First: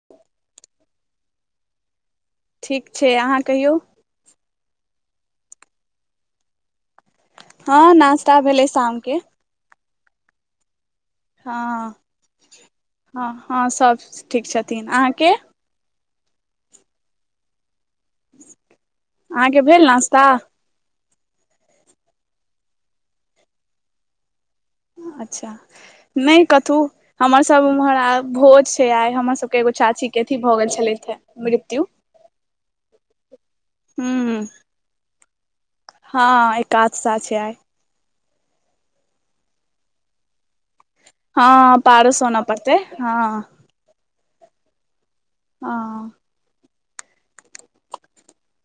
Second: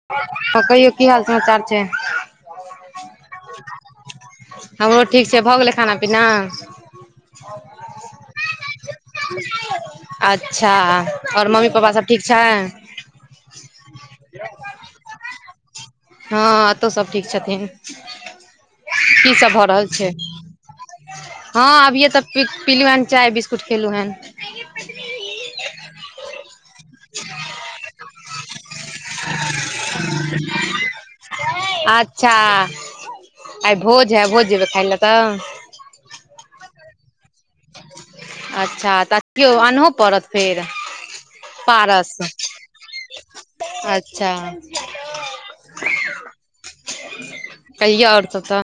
[unintelligible] और कहियो की हाल समाचार छै ठीक छै अहाँ कहियौ हमरो ठीक छै भऽ गेलै खाना पीना हँ नास्ता भेले शाम के अच्छा और हँ मम्मी पापा सब ठीक छैय हँ हँ सभ ठीक छथिन अहाँके [inaudible] हँ एतौ सब ठीक छथिन की सब अहाँके भऽ भेल रहल छै नाश्ता हँ अभिये तऽ पीलु हेन चाय बिस्कुट खेलु हन अच्छा नहि कथहु हमरसभ उम्हर भोज छै आइ हमर सब एगो चाची के अथी भऽ गेल छलथि हऽ मृत्यु अच्छा आइ भोज है हूँ भोज जेबै खााय लए तऽ हँ एकादशा छै आय अच्छा तऽ केयओ आनहो पड़त फेर हँ पारस आनाओ पड़तै हँ अच्छा हँ कहिय और सब तऽ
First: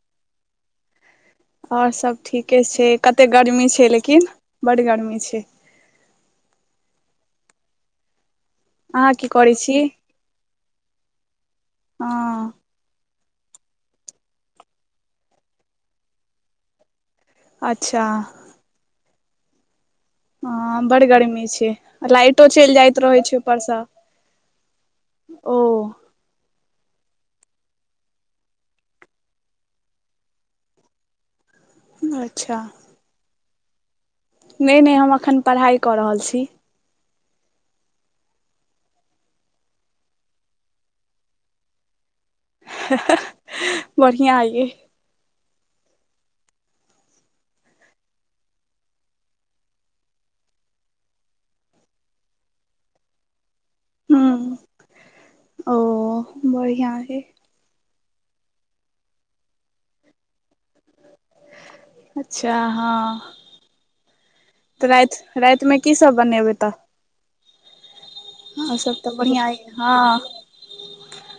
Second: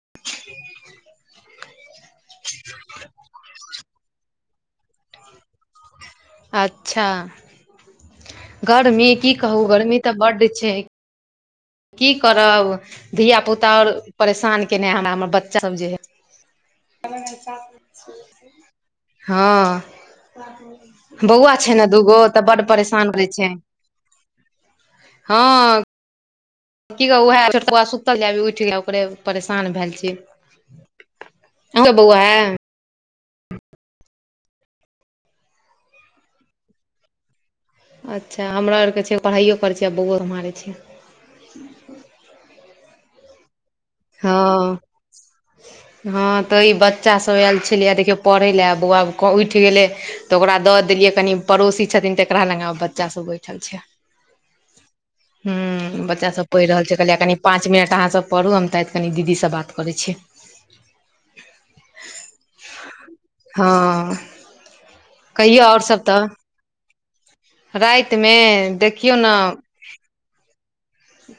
आओर सब ठीके छै कते गर्मी छै लेकिन बड्ड गर्मी छै अच्छा अहाँ गर्मी की करै कहू छी गर्मी तऽ बड्ड छै की हँ करब धिया पुता आओर परेशान केनेै हमरा हमर बच्चा सब जे है अच्छा हँ हँ बड़ गर्मी बौआ छै नऽ दूगो तऽ लाइटो बड्ड चलि जाइत परेशान रहैत करे छै ऊपरसँ ओ हँ की कहू उएह छोटकुआ सुतल जा उठि ओकरे परेशान भेल छी आहे के बौआ अच्छा हेय नहि नहि हम अखन पढ़ाई कऽ रहल छी अच्छा हमरा आरके छै पढ़ाईओ करै छै आ बौओ हमरा मारय छिय [unintelligible] बढ़िआ हँ आइे [inaudible] हँ तऽ ई बच्चासभ आयल छलै देखियौ पढ़ै लए आ बौआ उठि गेलै तऽ ओकरा दऽ देलियै कनि पड़ोसी छथिन तऽ एकरा लग बच्चा सब बैठल छै हूँ हू ओ बच्चा सब पढ़ि रहल बढ़िआँ छै कहलियै अइ कनि पाँच मिनट अहाँ सब पढ़ू हम कनी दीदीसँ बात करै छी अच्छा हँ हँ तऽ राति कहियौ रातिमे आओर की सब तऽ बनेबै तऽ रातिमे अहाँ सब तऽ देखियौ नऽ बढ़िआँ अइ हँ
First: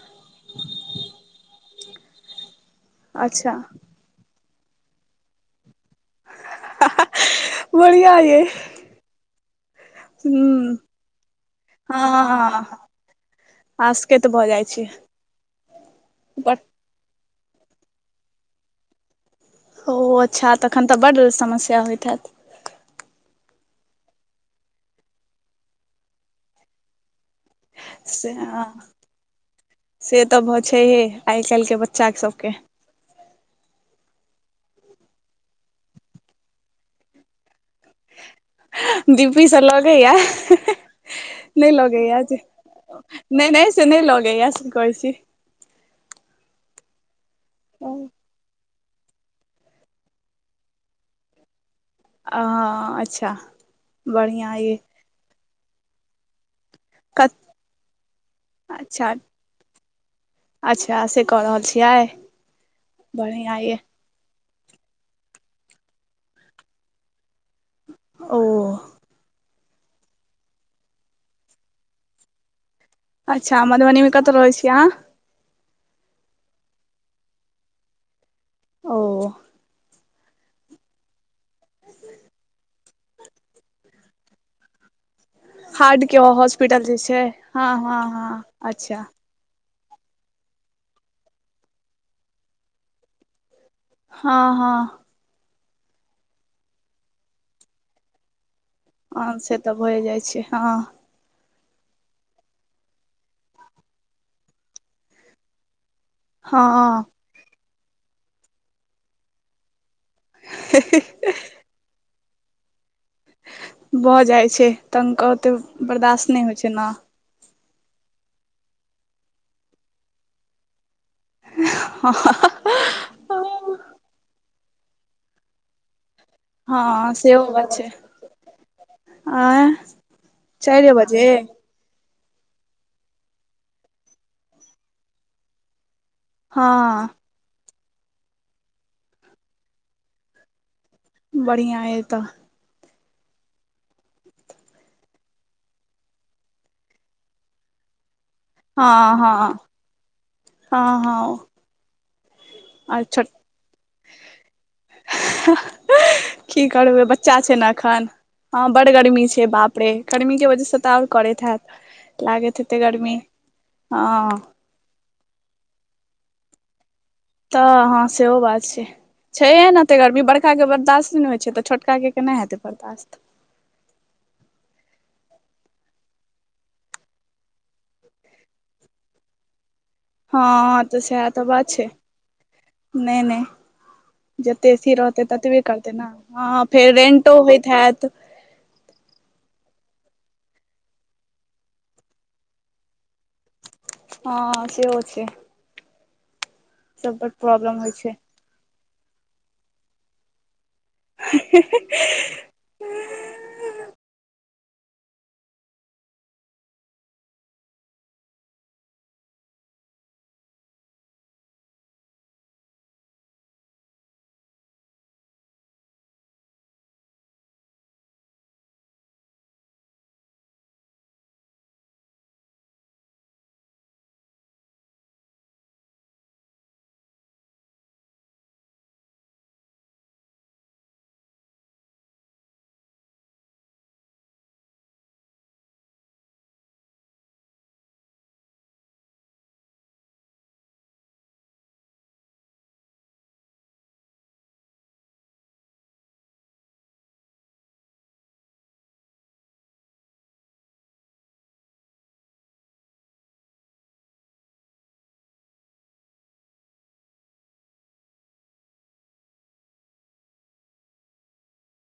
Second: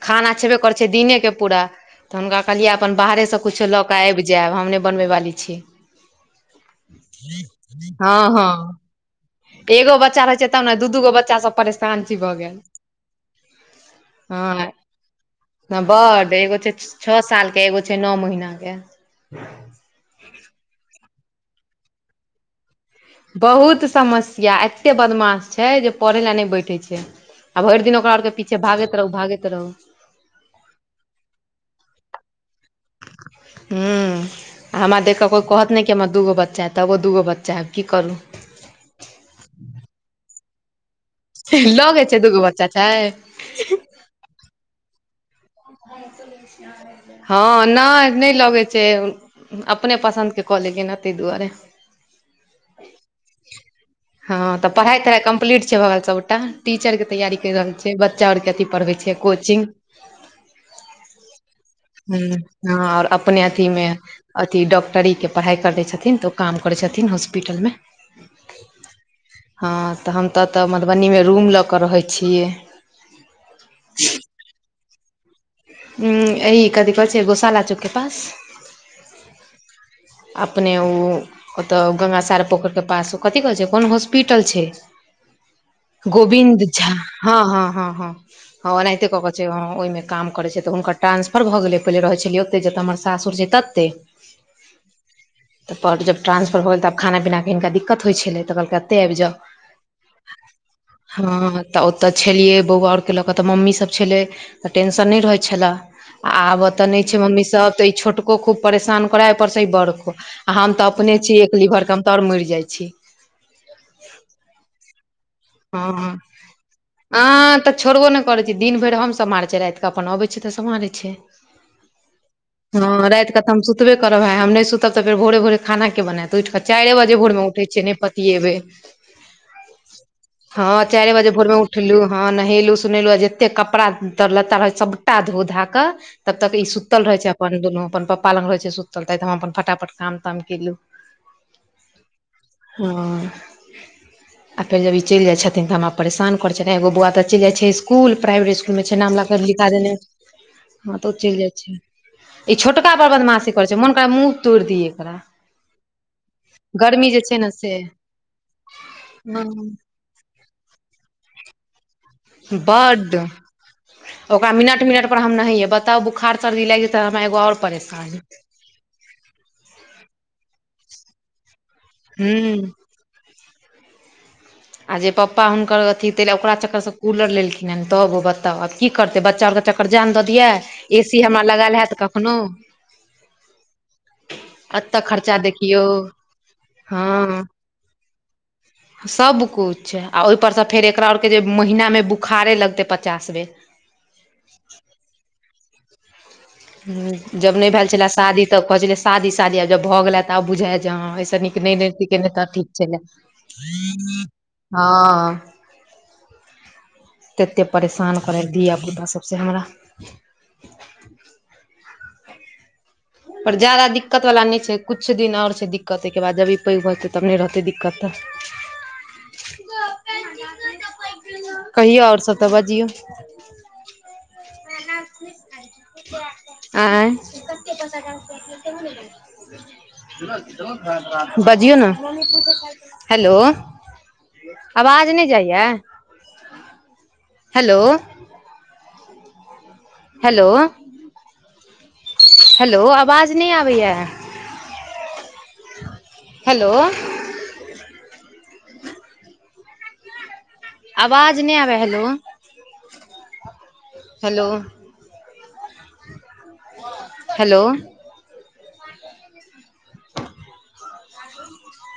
खाना छेबे करैत छै दिनेके पूरा तऽ हुनका कहलियै अपन बाहरेसँ अच्छा किछलक आइब जायब हम नहि बनै वाली छी बढ़िआँ हँ अइ हँ एगो बच्चा रहै छै तब नऽ हूँ दू दूगो बच्चासभ परेशान छी भऽ गेल आसकेतऽ भऽ हँ जाइत छै बड एगो बट छै छओ साल के एगो छै नओ महीना के ओ अच्छा तखन तऽ बड समस्या होइत हैत बहुत समस्या एतेक बदमाश छै जे पढ़य लेल नहि बैठै छै आ भरि दिन ओकरा से आओरके पीछे हँ भागैत रहू भागैत रहू से तऽ भऽ छैहिये आइ काल्हिके बच्चा सभके हूं आ हमरा देख कऽ कोइ कहत नहि कि हमरा दूगो बच्चा हय तबो दूगो बच्चा हय की करू डीपीसे लगै यऽ नहि लगै लगैय छै यजे दूगो बच्चा छै नहि नहि एसे नहि लगैय से कहै छी हँ नहि नहि लगेत छै अपने पसन्दके कऽ लेलिए नऽ ताहि दुआरे अऽ अच्छा हँ बढ़िआँ तऽ अइ पढ़ाइ तढ़ाइ कम्प्लीट छैय भगेल सबटा टीचर के क तैयारी कैर रहल छै बच्चा आर के अथी पढ़बे छै अच्छा कोचिंग अच्छा से कऽ रहल छी हँ आओर अपने अथीमे अथि डॉक्टरीके पढ़ाइ करने छथिन तऽ ओ काम करै छथिन हॉस्पिटलमे ओ हँ तऽ हम तऽ तऽ मधुबनीमे रूम लऽ कऽ रहै छियै अच्छा मधुबनीमे कतऽ रहै छिय अहाँ अथी कथी कहै छै गोशाला चौक के पास ओ अपने ओ ओतय गंगासार पोखरिके पास ओ कथी कहै छै कोन हॉस्पिटल छै हार्टके गोविन्द हॉस्पिटल झा जे छै हँ हँ हँ हँ हँ अच्छा अनाहिते कऽ के जे हँ ओहिमे काम करैत छै तऽ हुनकर ट्रा्सफर भऽ गेलै पहिले रहै छलियै ओतेक जतऽ हमर सासुर छै तते हँ हँ तऽ पर जब ट्रांसफर भगेल तब खाना पिनाके हिनका दिक्कत होइ छलै तऽ कहलकै एतऽ आबि हँ जाउ से तऽ होए जाइ छै हँ हँ तऽ ओतऽ छलियै बौआ आऔर के लऽ क तऽ मम्मी सब छले तऽ टेंशन नहि रहै छलए आब ओतऽ हँ नहि छै मम्मी सब तऽ ई छोटको खूब परेशान करे आ उपरसे ई बड़को आ हम तऽ अपने छी एक लीवर के हम तऽ आओर मरि जाइ छी भऽ जाइ छै तंग कर हँ हँ हँ तऽ छोड़बो नहि करै छै दिन भरि हम सम्हारै छियै रातिके अपन अबै छै तऽ सम्हारै छै। हँ [inaudible] हँ राति कऽ तऽ हम सुतबे करब भाय हम नय सुतब तऽ फेर भोेरे भोरे खाना के बनैत तऽ उठि कऽ चारिये हँ बजे भोरमे सेहो उठै बात छियै छै नय पतियेबै आँय हँ चारि बजे भोरमे उठ उठलु हँ नहेलु सुनेलु आ जतेक कपड़ा तर लत्ता रहै छै सभटा धो धा कऽ तब तक ई सुतल हँ रहै छै अपन दुनू अपन पापा लंग रहेै छै सुतल तात हम अपन फटाफट काम ताम केलु बढ़ियाँ अए तऽ हँ आ फेर जब ई चलि जाइ छथिन तऽ हमरा परेशान करै छथि एगो बौआ तऽ चलि जाइ छै स्कूल प्राइवेट स्कुल मे छै हँ नाम लोके हँ लिखा देने हँ तऽ ओ चलि जाइ छै। ई छोटका आर बर छोट बदमासी करै छै मोन करइ मुँह तोड़ि दि एकरा की करबै गर्मी जे बच्चा छै ने से एखन। हँ बड्ड गर्मी हँ छै बाप रे गर्मीे के वजह से तऽ आओर करैत हैत। लागैत हेतै बड्ड गर्मी हँ ओकरा मिनट मिनट पर हम नहैये बताउ बोखार सर्दी लाइग जेते तऽ हमरा एगो आओर तऽ हँ परेशानी सेहो बात छै छैेहे न एते गर्मी बड़काके बर्दाश्ते नय होइ छै तऽ छोटकाके केना हेतै हूँ बर्दाश्त। आ जे पप्पा हुनकर अथी तैले ओकरा चक्कर से कूलर लेलखिन हेन तबो बताउ आब की करतै बच्चा आओर के चक्कर मे जान दऽ दियै हँ तऽ ए सी सएह तऽ हमरा बात लगैल छै हेत कखनो जते ए सी एतऽ रहतै खर्चा ततबे देखियौ करतै ने हँ फेर रेंटो हँ होइत हैत। सब कुछ आ ओहिपर सँ फेर एकरा आरके जे महिनामे बुखारे लगतै पचास बेर हँ सेहो छै सब बड जब नय प्रॉब्लम भेल होइ छलै छै शादी तब कहै छलियै शादी शादी आब जब भऽ गेलै तऽ आब बुझाइ हे जे हँ ऐसे नीक नय रहिति कैने तऽ ठीक छेलै हँ तेते परेशान करै हे धिया पुता सबसे हमरा पर जादा दिक्कत वला नय छै कुछ दिन आओर छै दिक्कत ओ एहिके बाद जभी पैघ भऽ जेतै तब नय रहतै दिक्कत। [inaudible] कहियौ आओर सभ तऽ बजियौ आँय बजियौ न हेलो आवाज नय जाइये हेलो हेलो हेलो आवाज नय आबै ये हेलो आवाज नय आबै हेलो हेलो हेलो